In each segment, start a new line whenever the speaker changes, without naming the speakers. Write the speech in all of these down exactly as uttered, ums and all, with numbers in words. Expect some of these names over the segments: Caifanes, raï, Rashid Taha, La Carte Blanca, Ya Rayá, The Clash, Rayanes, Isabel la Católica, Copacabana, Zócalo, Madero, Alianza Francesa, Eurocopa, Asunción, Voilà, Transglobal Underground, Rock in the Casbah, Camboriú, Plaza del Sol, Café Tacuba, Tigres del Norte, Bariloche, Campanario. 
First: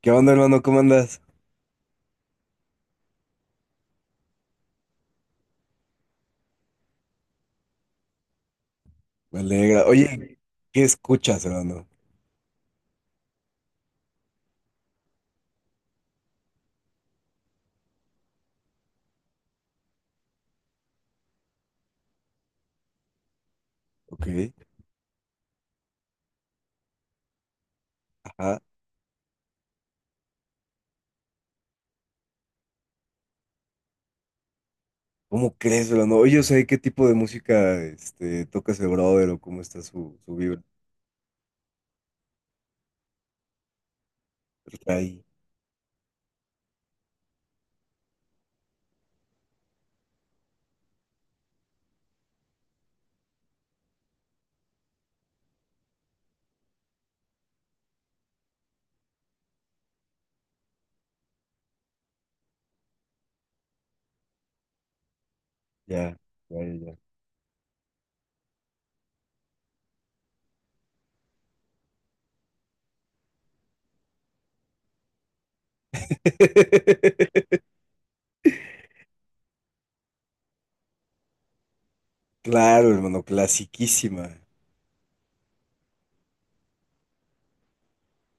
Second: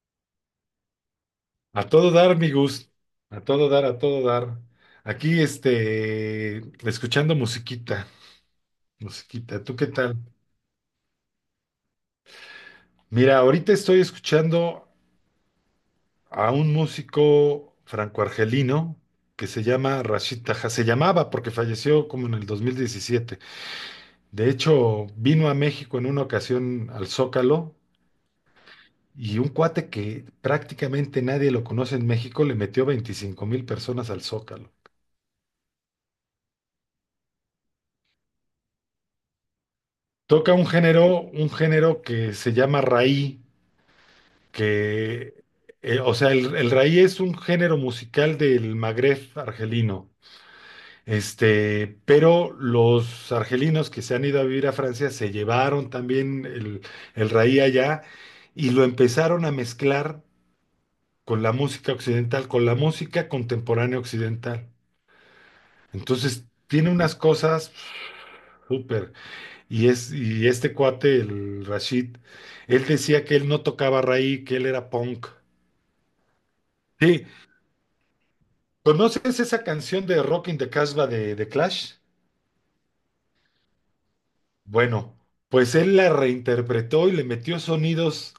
¿Qué onda, hermano? ¿Cómo andas?
A todo dar, mi Gus. A todo dar, a todo dar. Aquí, este, escuchando musiquita,
Me
musiquita. ¿Tú
alegra.
qué tal?
Oye, ¿qué escuchas, hermano?
Mira, ahorita estoy escuchando a un músico franco-argelino que se llama Rashid Taha. Se llamaba porque falleció como en el dos mil diecisiete.
Ok.
De hecho, vino a México en una ocasión al Zócalo
Ajá.
y un cuate que prácticamente nadie lo conoce en México le metió veinticinco mil personas al Zócalo.
¿Cómo crees, hermano? Oye, o sea, ¿qué tipo de música este, toca ese brother o cómo está su, su
Toca
vibra?
un género, un género que se llama raï,
Está ahí.
que, eh, o sea, el, el raï es un género musical del Magreb argelino. Este, pero los argelinos que se han ido a vivir a Francia se llevaron también el, el raï allá y lo empezaron a mezclar con la música occidental, con la música contemporánea occidental.
Ya,
Entonces,
ya, ya,
tiene
ya.
unas cosas súper. Y, es, y este cuate, el Rashid, él decía que él no tocaba raíz, que él era punk. Sí, ¿conoces esa canción de Rock in the Casbah de, de Clash?
Claro, hermano, clasiquísima.
Bueno, pues él la reinterpretó y le metió sonidos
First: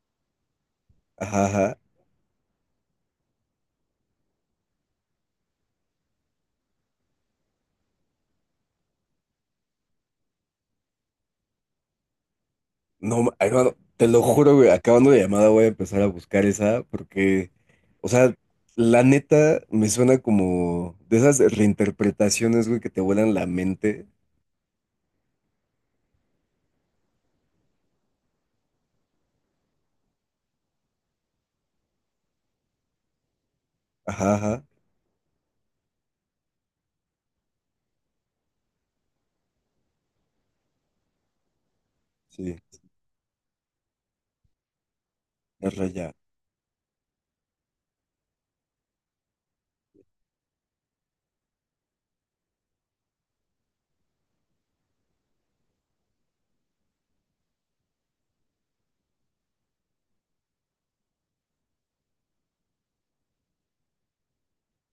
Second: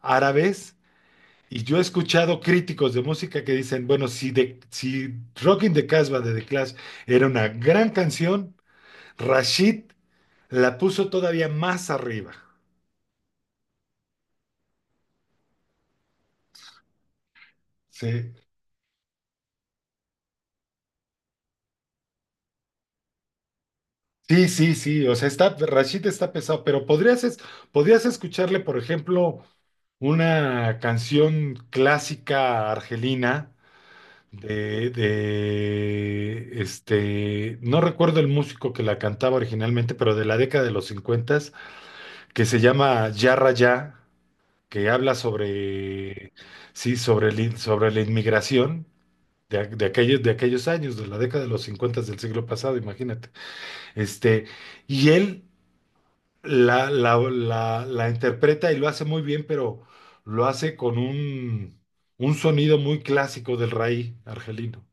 árabes.
Ajá,
Y
ajá.
yo he escuchado críticos de música que dicen, bueno, si, de, si Rock in the Casbah de The Clash era una gran canción, Rashid la puso todavía más arriba.
No, ma- hermano, te lo juro, güey, acabando la llamada voy a empezar a buscar esa porque, o
Sí.
sea, la neta me suena como de esas reinterpretaciones, güey, que te vuelan la mente.
Sí, sí, sí, o sea, está, Rashid está pesado, pero podrías, es- podrías escucharle, por ejemplo, una canción clásica argelina
Ajá, ajá.
de, de, este, no recuerdo el músico que la cantaba originalmente, pero de la década de los cincuenta que
Sí,
se llama Ya Rayá, que habla
es raya.
sobre, sí, sobre, el in- sobre la inmigración. De, a- de aquellos, de aquellos años, de la década de los cincuenta del siglo pasado, imagínate. Este, y él la, la, la, la interpreta y lo hace muy bien, pero lo hace con un, un sonido muy clásico del raï argelino.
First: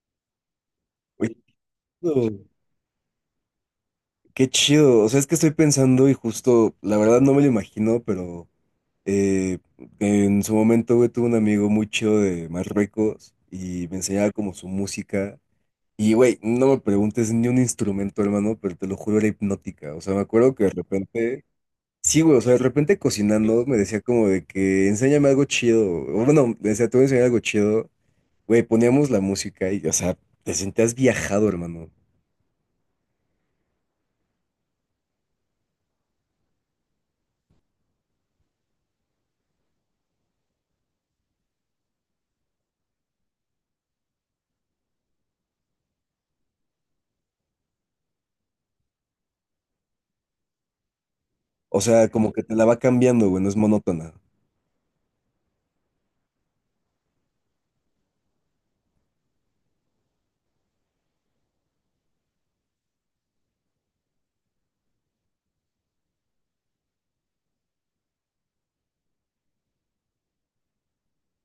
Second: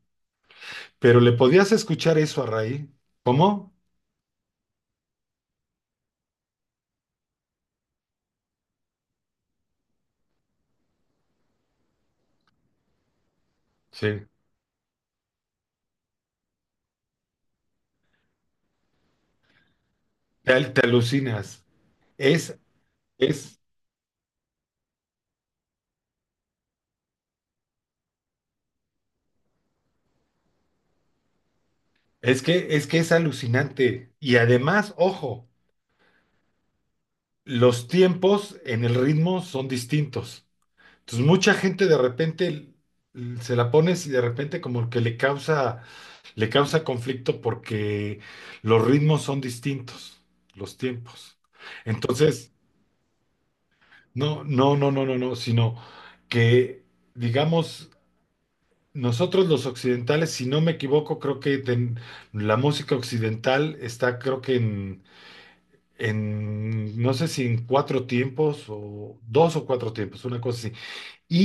Pero le
Oye,
podías escuchar eso
chido,
a raï. ¿Cómo?
qué chido. O sea, es que estoy pensando y justo, la verdad no me lo imagino, pero eh, en su momento, güey, tuve un amigo muy chido de Marruecos y me
Sí.
enseñaba como su música. Y, güey, no me preguntes ni un instrumento, hermano, pero te lo juro, era hipnótica. O sea, me
Te,
acuerdo que de
al- te
repente,
alucinas.
sí, güey, o sea,
Es,
de repente
es,
cocinando me decía como de que enséñame algo chido. O bueno, me decía, te voy a enseñar algo chido. Güey, poníamos la música y, o sea, te sentías viajado, hermano.
es que, es que es alucinante. Y además, ojo, los tiempos en el ritmo son distintos. Entonces, mucha gente de repente l- se la pones y de repente como que le causa, le causa conflicto porque los ritmos son distintos, los tiempos.
O sea, como que
Entonces,
te la va cambiando, güey, no es monótona.
no, no, no, no, no, no, sino que, digamos, nosotros los occidentales, si no me equivoco, creo que ten- la música occidental está, creo que en, en, no sé si en cuatro tiempos o dos o cuatro tiempos, una cosa así.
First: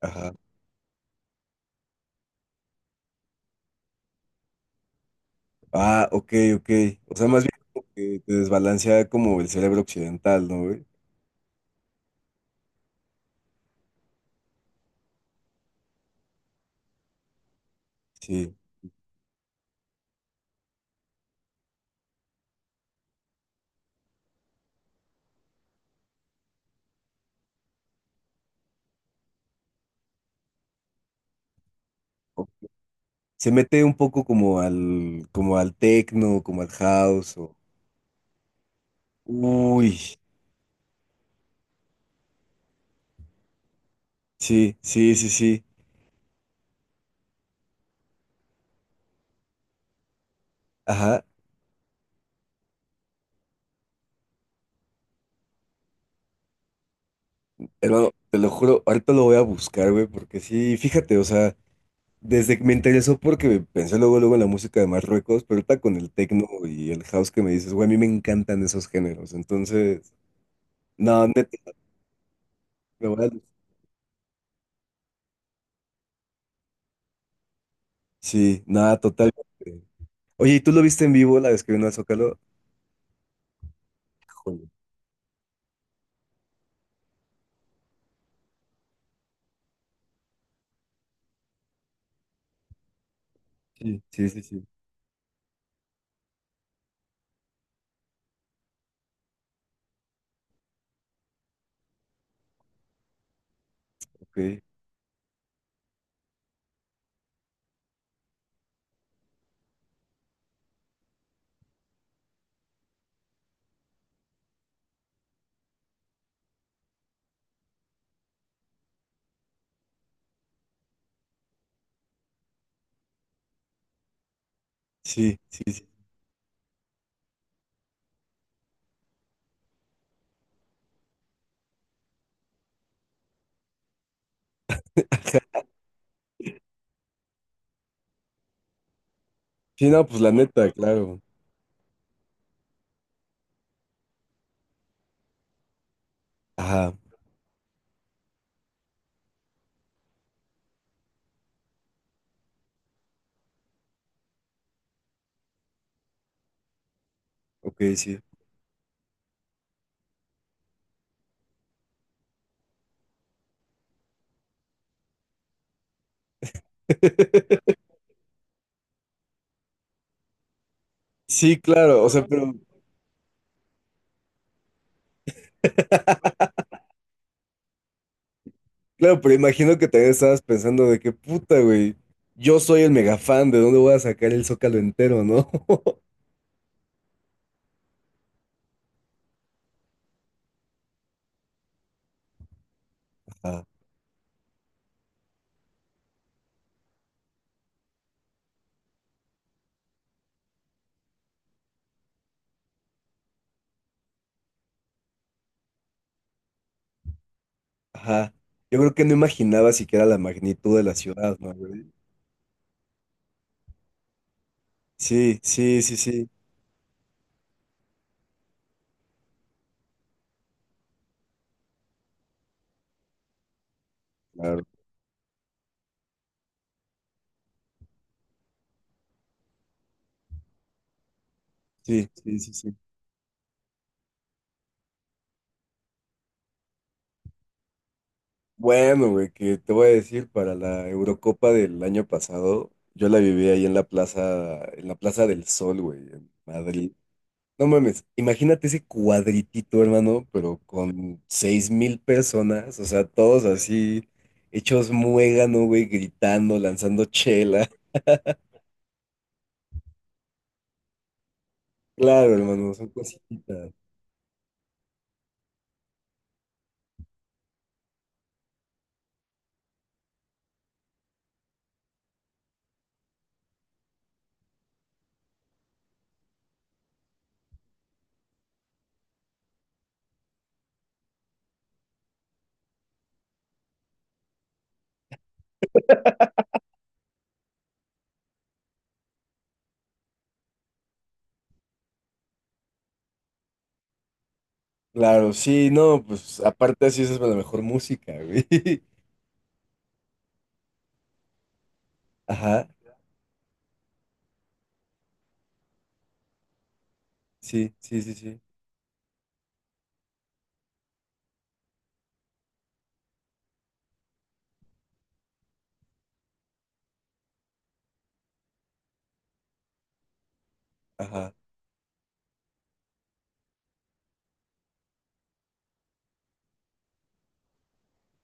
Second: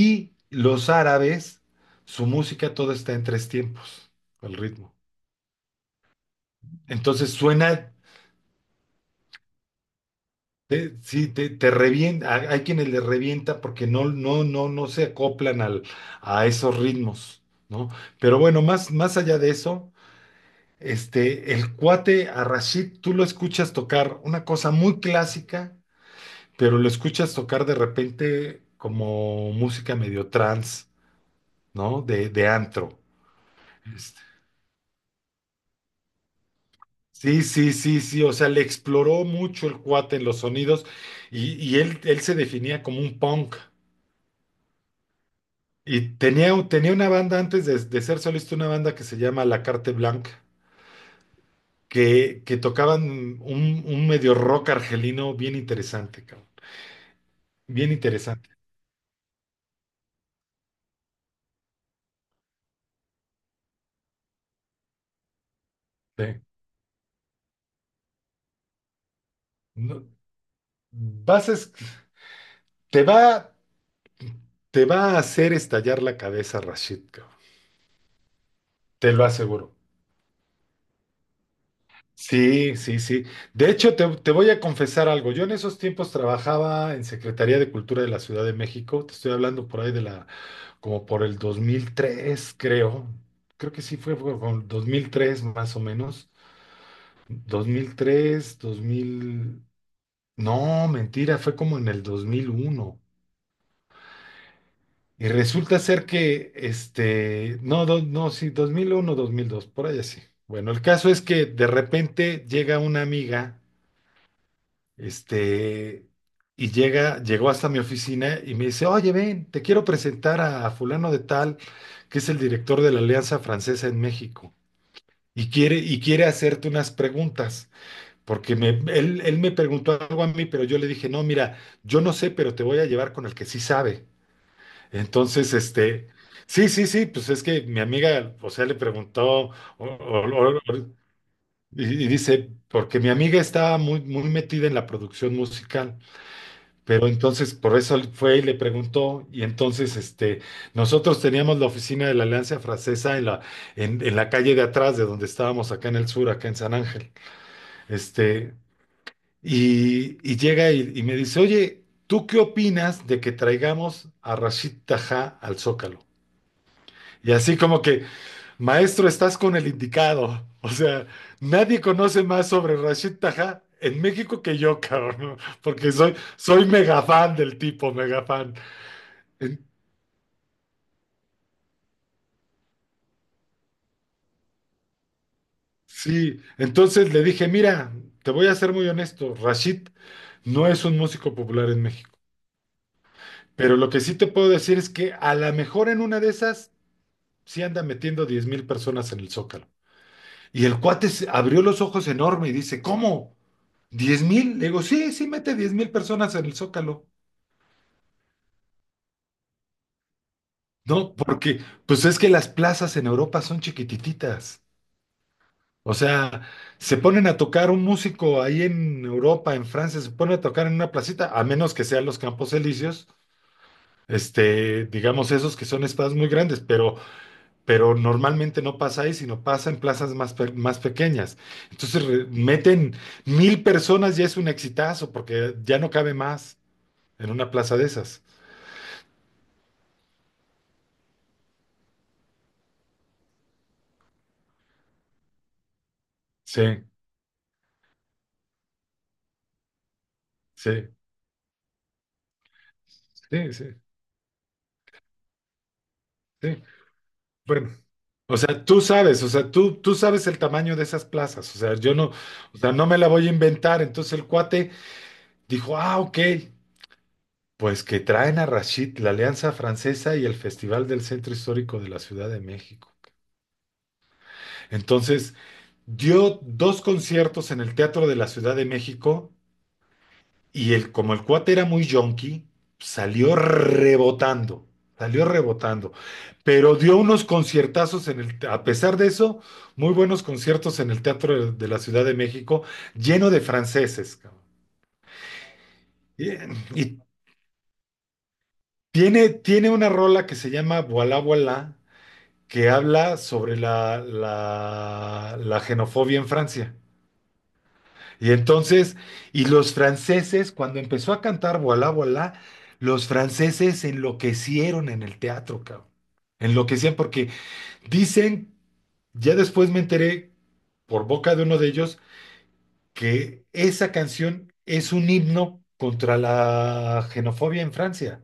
Ajá.
los árabes, su música todo está en tres tiempos, el ritmo.
Ah, ok, ok. O sea,
Entonces
más bien como
suena,
que te desbalancea como el cerebro occidental, ¿no, güey?
te- sí, te, te revienta, hay hay quienes le revienta porque no, no, no, no se acoplan al, a esos ritmos, ¿no? Pero
Sí.
bueno, más, más allá de eso, este, el cuate a Rashid, tú lo escuchas tocar una cosa muy clásica, pero lo escuchas tocar de repente como música medio trance, ¿no? De,
O-
de antro.
Se mete un
Este.
poco como al, como al techno, como al house,
Sí,
o...
sí, sí, sí, o sea, le exploró mucho el
Uy,
cuate en los sonidos y, y él, él se definía como un punk.
sí, sí, sí, sí.
Y tenía, un- tenía una banda antes de, de ser solista, una banda que se llama La Carte Blanca,
Ajá.
que, que tocaban un, un medio rock argelino bien interesante, cabrón. Bien
Hermano, te
interesante.
lo juro, ahorita lo voy a buscar, güey, porque sí, fíjate, o sea, desde que me interesó porque pensé luego, luego en la música de Marruecos, pero ahorita con el
Sí.
techno y el house que me dices, güey, a mí me encantan esos géneros,
No-
entonces... No,
vas a
neta,
es- te
me voy
va,
a...
te va a hacer estallar la cabeza, Rashid, cabrón.
Sí, nada,
Te lo
totalmente.
aseguro.
Oye, ¿y tú lo viste en vivo la vez que vino al Zócalo?
Sí, sí, sí. De hecho, te, te voy a
Joder.
confesar algo. Yo en esos tiempos trabajaba en Secretaría de Cultura de la Ciudad de México. Te estoy hablando por ahí de la, como por el dos mil tres, creo. Creo que sí
Sí,
fue,
sí,
fue
sí, sí,
con dos mil tres, más o menos. Dos mil tres, dos mil. No, mentira, fue como en el dos mil uno.
ok.
Y resulta ser que, este, no, do- no, sí, dos dos mil uno, dos mil dos, por ahí así. Bueno, el caso es que de repente llega una amiga. Este, y llega, llegó hasta mi oficina y me dice, oye, ven, te quiero presentar a fulano de tal, que es el director de la Alianza Francesa en México.
Sí,
Y
sí,
quiere,
sí.
y quiere hacerte unas preguntas, porque me- él, él me preguntó algo a mí, pero yo le dije, no, mira, yo no sé, pero te voy a llevar con el que sí sabe. Entonces, este, sí, sí, sí, pues es que mi amiga, o sea, le preguntó, o- o-
Sí, no, pues la neta,
o-
claro.
y, y dice, porque mi amiga estaba muy, muy metida en la producción musical.
Ajá,
Pero entonces, por eso él fue y le preguntó, y entonces este, nosotros teníamos la oficina de la Alianza Francesa en la, en, en la calle de atrás de donde estábamos acá en el sur, acá en San Ángel.
ok, sí.
Este, y, y llega y, y me dice, oye, ¿tú qué opinas de que traigamos a Rashid Tajá al Zócalo? Y así como que, maestro, estás con el indicado. O sea,
Sí,
nadie
claro, o
conoce
sea,
más
pero,
sobre Rashid Tajá en México que yo, cabrón, porque soy, soy mega fan del tipo, mega fan.
claro, pero
En-
imagino que también estabas pensando de que puta, güey, yo soy el mega fan, ¿de dónde voy a sacar el Zócalo entero, no?
sí, entonces le dije, mira, te voy a ser muy honesto. Rashid no es un músico popular en México,
Ajá,
pero lo que sí te puedo decir es que a lo mejor en una de esas sí anda metiendo diez mil personas en el Zócalo. Y el cuate se- abrió los ojos enorme y dice, ¿cómo? ¿Diez mil? Le digo, sí, sí mete diez mil personas en el Zócalo.
ajá. Yo creo que no imaginaba siquiera la magnitud de la
No,
ciudad, ¿no,
porque
güey?
pues es que las plazas en Europa son chiquititas.
Sí, sí,
O
sí, sí.
sea, se ponen a tocar un músico ahí en Europa, en Francia, se ponen a tocar en una placita, a menos que sean los Campos Elíseos,
Claro.
este, digamos esos que son estados muy grandes, pero, pero normalmente no pasa ahí, sino pasa en plazas más, pe- más pequeñas. Entonces
Sí,
re-
sí, sí, sí.
meten mil personas y es un exitazo, porque ya no cabe más en una plaza de esas.
Bueno, güey, que te voy a decir, para la Eurocopa del año pasado, yo la viví ahí en la plaza, en la Plaza del Sol, güey, en
Sí,
Madrid. No mames, imagínate ese cuadritito, hermano, pero
sí,
con seis mil personas, o sea, todos
sí, sí,
así, hechos muégano, güey, gritando,
sí.
lanzando chela.
Bueno, o sea, tú sabes, o sea, tú, tú sabes el tamaño de esas plazas, o sea, yo no,
Claro,
o sea,
hermano,
no
son
me la voy a
cositas.
inventar. Entonces el cuate dijo, ah, ok, pues que traen a Rashid, la Alianza Francesa y el Festival del Centro Histórico de la Ciudad de México. Entonces dio dos conciertos en el Teatro de la Ciudad de México. Y el, como el cuate era muy yonki, salió rebotando, salió rebotando. Pero dio unos conciertazos en el, te- a pesar de eso, muy buenos conciertos en el Teatro de, de la Ciudad de México, lleno de franceses, cabrón.
Claro, sí, no,
Y,
pues aparte
y
así esa es la mejor música, güey.
tiene, tiene una rola que se llama Voilà, voilà,
Ajá,
que habla sobre la, la, la xenofobia en Francia.
sí, sí, sí,
Y
sí,
entonces, y los franceses, cuando empezó a cantar Voilà, voilà, los franceses enloquecieron en el teatro, cabrón. Enloquecían porque dicen, ya después me enteré por
ajá,
boca de uno de ellos, que esa canción es un himno contra la xenofobia en Francia.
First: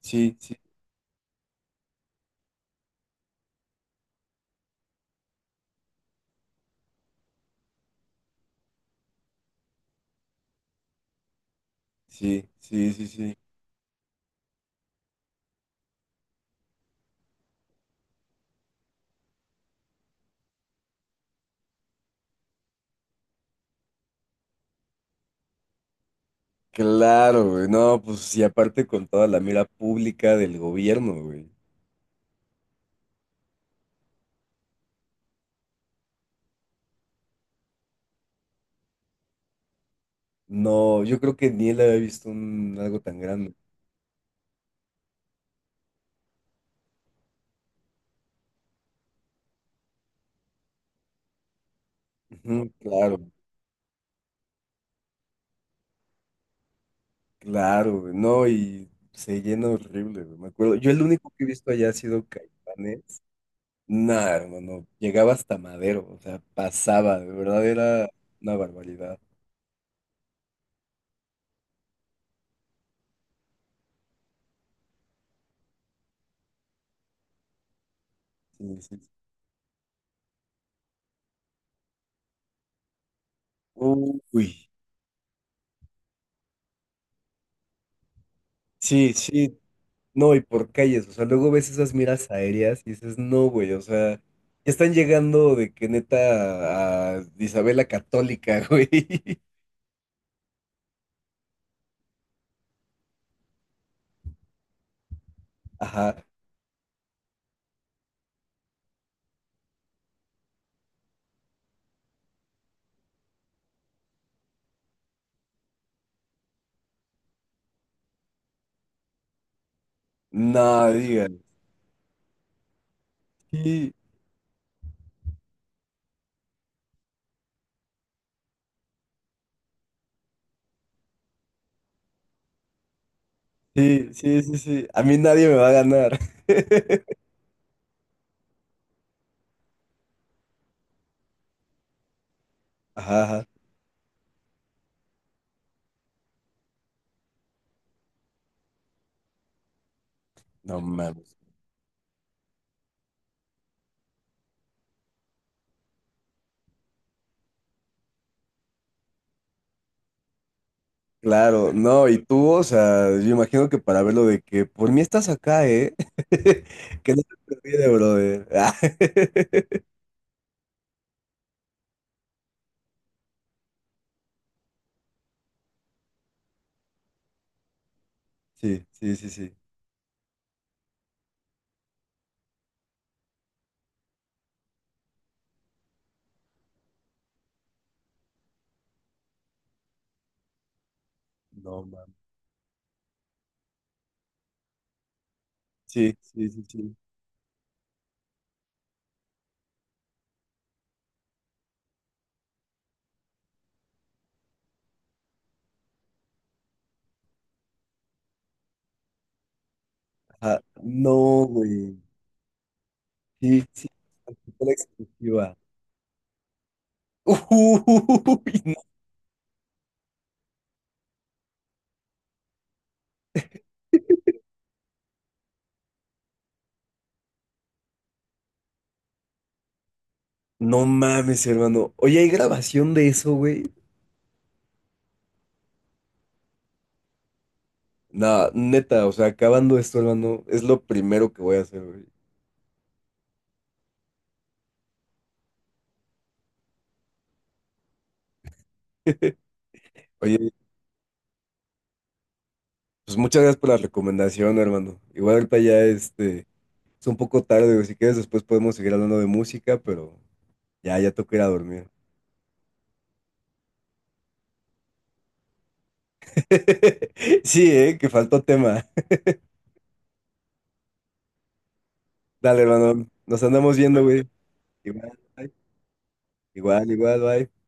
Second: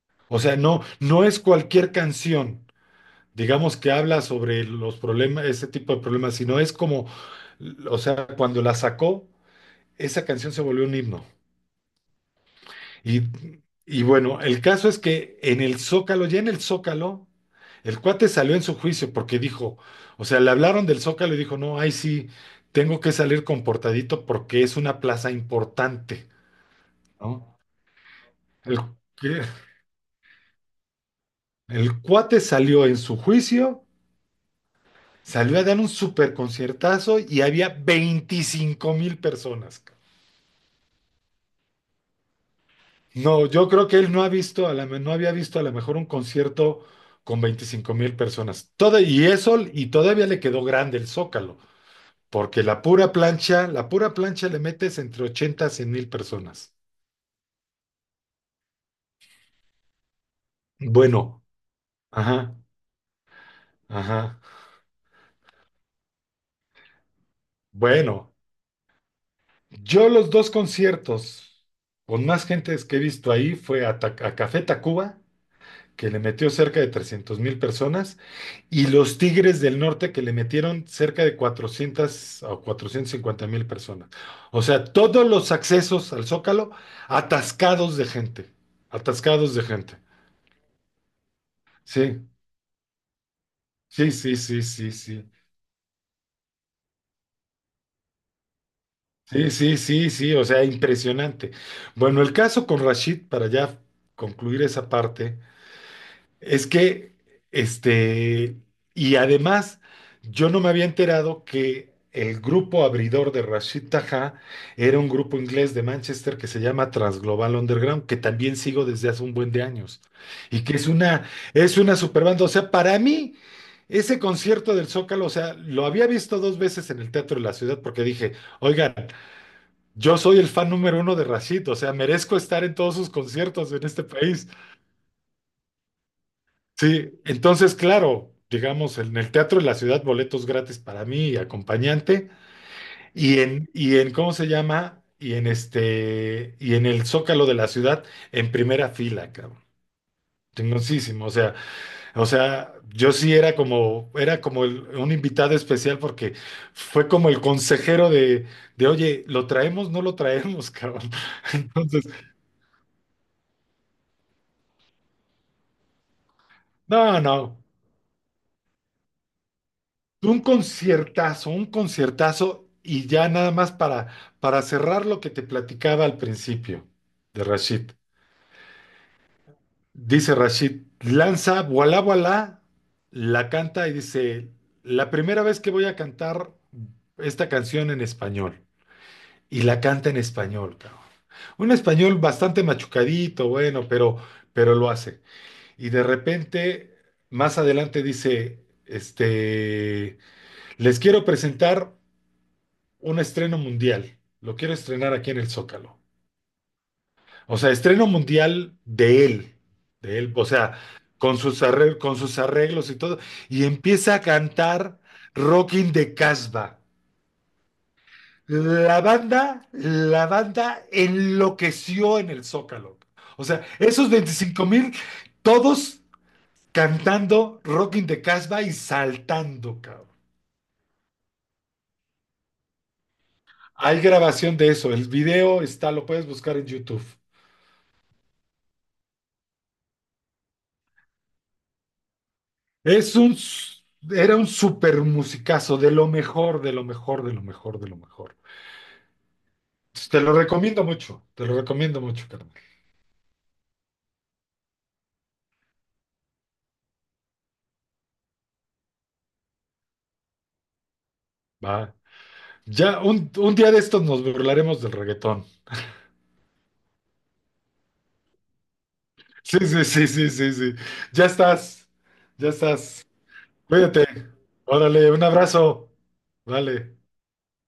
sí,
O
sí,
sea, no, no es cualquier canción, digamos, que habla sobre los problemas, ese tipo de problemas, sino es como, o sea, cuando la sacó, esa canción se volvió un himno.
sí, sí, sí,
Y,
sí.
y bueno, el caso es que en el Zócalo, ya en el Zócalo, el cuate salió en su juicio porque dijo, o sea, le hablaron del Zócalo y dijo, no, ay sí, tengo que salir comportadito porque es una plaza importante,
Claro,
¿no?
güey. No, pues y
El,
aparte con toda la
que-
mira pública del gobierno, güey.
el cuate salió en su juicio, salió a dar un super conciertazo y había veinticinco mil personas.
No, yo creo que ni él había visto un, algo tan
No,
grande.
yo creo que él no ha visto, a la, me- no había visto a lo mejor un concierto con veinticinco mil personas. Todo, y eso, y todavía le quedó grande el Zócalo, porque
Ujú,
la pura
claro,
plancha, la pura plancha le metes entre ochenta a cien mil personas.
claro, güey. No, y se llena horrible, güey. Me acuerdo. Yo el único
Bueno,
que he visto allá ha sido
ajá,
Caifanes. Nada,
ajá.
hermano. Llegaba hasta Madero, o sea, pasaba, de verdad era
Bueno,
una barbaridad.
yo los dos conciertos con más gentes que he visto ahí fue a, Ta- a Café Tacuba que le metió cerca de trescientos mil personas,
Sí,
y
sí, sí.
los Tigres del Norte, que le metieron cerca de cuatrocientos o cuatrocientos cincuenta mil personas.
Uy,
O sea, todos los accesos al Zócalo atascados de gente,
sí,
atascados
sí.
de gente.
No, y por calles, o sea, luego ves esas
Sí,
miras aéreas y dices, no, güey, o
sí,
sea, ya
sí, sí, sí,
están
sí.
llegando de que neta a Isabel la Católica, güey.
Sí, sí, sí, sí, o sea, impresionante. Bueno, el caso con Rashid, para ya concluir esa parte,
Ajá,
es que, este, y además, yo no me había enterado que el grupo abridor de Rashid Taha era un grupo inglés de Manchester que se llama Transglobal Underground, que también sigo desde hace un buen de años, y que es
no,
una,
digan,
es una super banda. O sea, para mí,
sí,
ese concierto del Zócalo, o sea, lo había visto dos veces en el Teatro de la Ciudad porque dije, oigan, yo soy el fan número uno de Rashid, o sea, merezco estar en todos sus conciertos en este
sí, sí,
país.
sí, sí, a mí nadie me va a ganar.
Sí, entonces, claro, digamos, en el Teatro de la Ciudad, boletos gratis para mí y acompañante,
Ajá,
y
ajá.
en, y en, ¿cómo se llama? Y en este, y en el Zócalo de la Ciudad, en primera fila, cabrón.
No
Chingosísimo, o
mames.
sea, o sea, yo sí era como, era como el- un invitado especial porque fue como el consejero de, de, oye, ¿lo traemos? ¿No lo traemos, cabrón?
Claro,
Entonces,
no, y tú, o sea, yo imagino que para verlo de que por mí estás acá, ¿eh? Que
no,
no te
no.
olvide, brother.
Un conciertazo, un conciertazo y ya nada más para, para cerrar lo que te platicaba al principio de Rashid.
Sí, sí, sí, sí.
Dice Rashid, lanza, voilà, voilà, la canta y dice, la primera vez que voy a cantar esta canción en español. Y la canta en español, cabrón. Un
No mames.
español bastante machucadito, bueno, pero, pero lo hace. Y de
Sí, sí, sí,
repente,
sí.
más adelante dice, este, les quiero presentar un estreno mundial. Lo quiero estrenar aquí en el Zócalo. O sea, estreno mundial de él, de él, o
Ah,
sea, con
no,
sus
güey.
arreglos, con sus arreglos y todo.
Sí,
Y
sí,
empieza a
fue la
cantar
exclusiva.
"Rockin' de Casbah".
Uy, no,
La banda, la banda enloqueció en el Zócalo. O sea, esos veinticinco mil, todos cantando "Rockin' de Casbah" y saltando, cabrón.
no mames, hermano. Oye, ¿hay grabación de eso, güey?
Hay grabación de eso. El video está, lo puedes buscar en YouTube.
Nah, neta, o sea, acabando esto, hermano, es lo primero que voy a hacer, güey.
Es un, s- era un super musicazo, de lo mejor, de lo mejor, de lo mejor, de lo mejor. Te lo
Oye,
recomiendo mucho, te lo recomiendo mucho, carnal.
pues muchas gracias por la recomendación, hermano. Igual ahorita ya este, es un poco tarde, güey. Si quieres, después podemos seguir hablando de música, pero ya, ya toca ir a dormir.
Va. Ya un, un día de estos nos burlaremos del reggaetón.
Sí, eh, que faltó tema.
Sí, sí, sí, sí, sí, sí. Ya estás, ya
Dale, hermano.
estás.
Nos andamos viendo,
Cuídate.
güey. Igual,
Órale, un
bye.
abrazo.
Igual,
Vale.
igual, bye.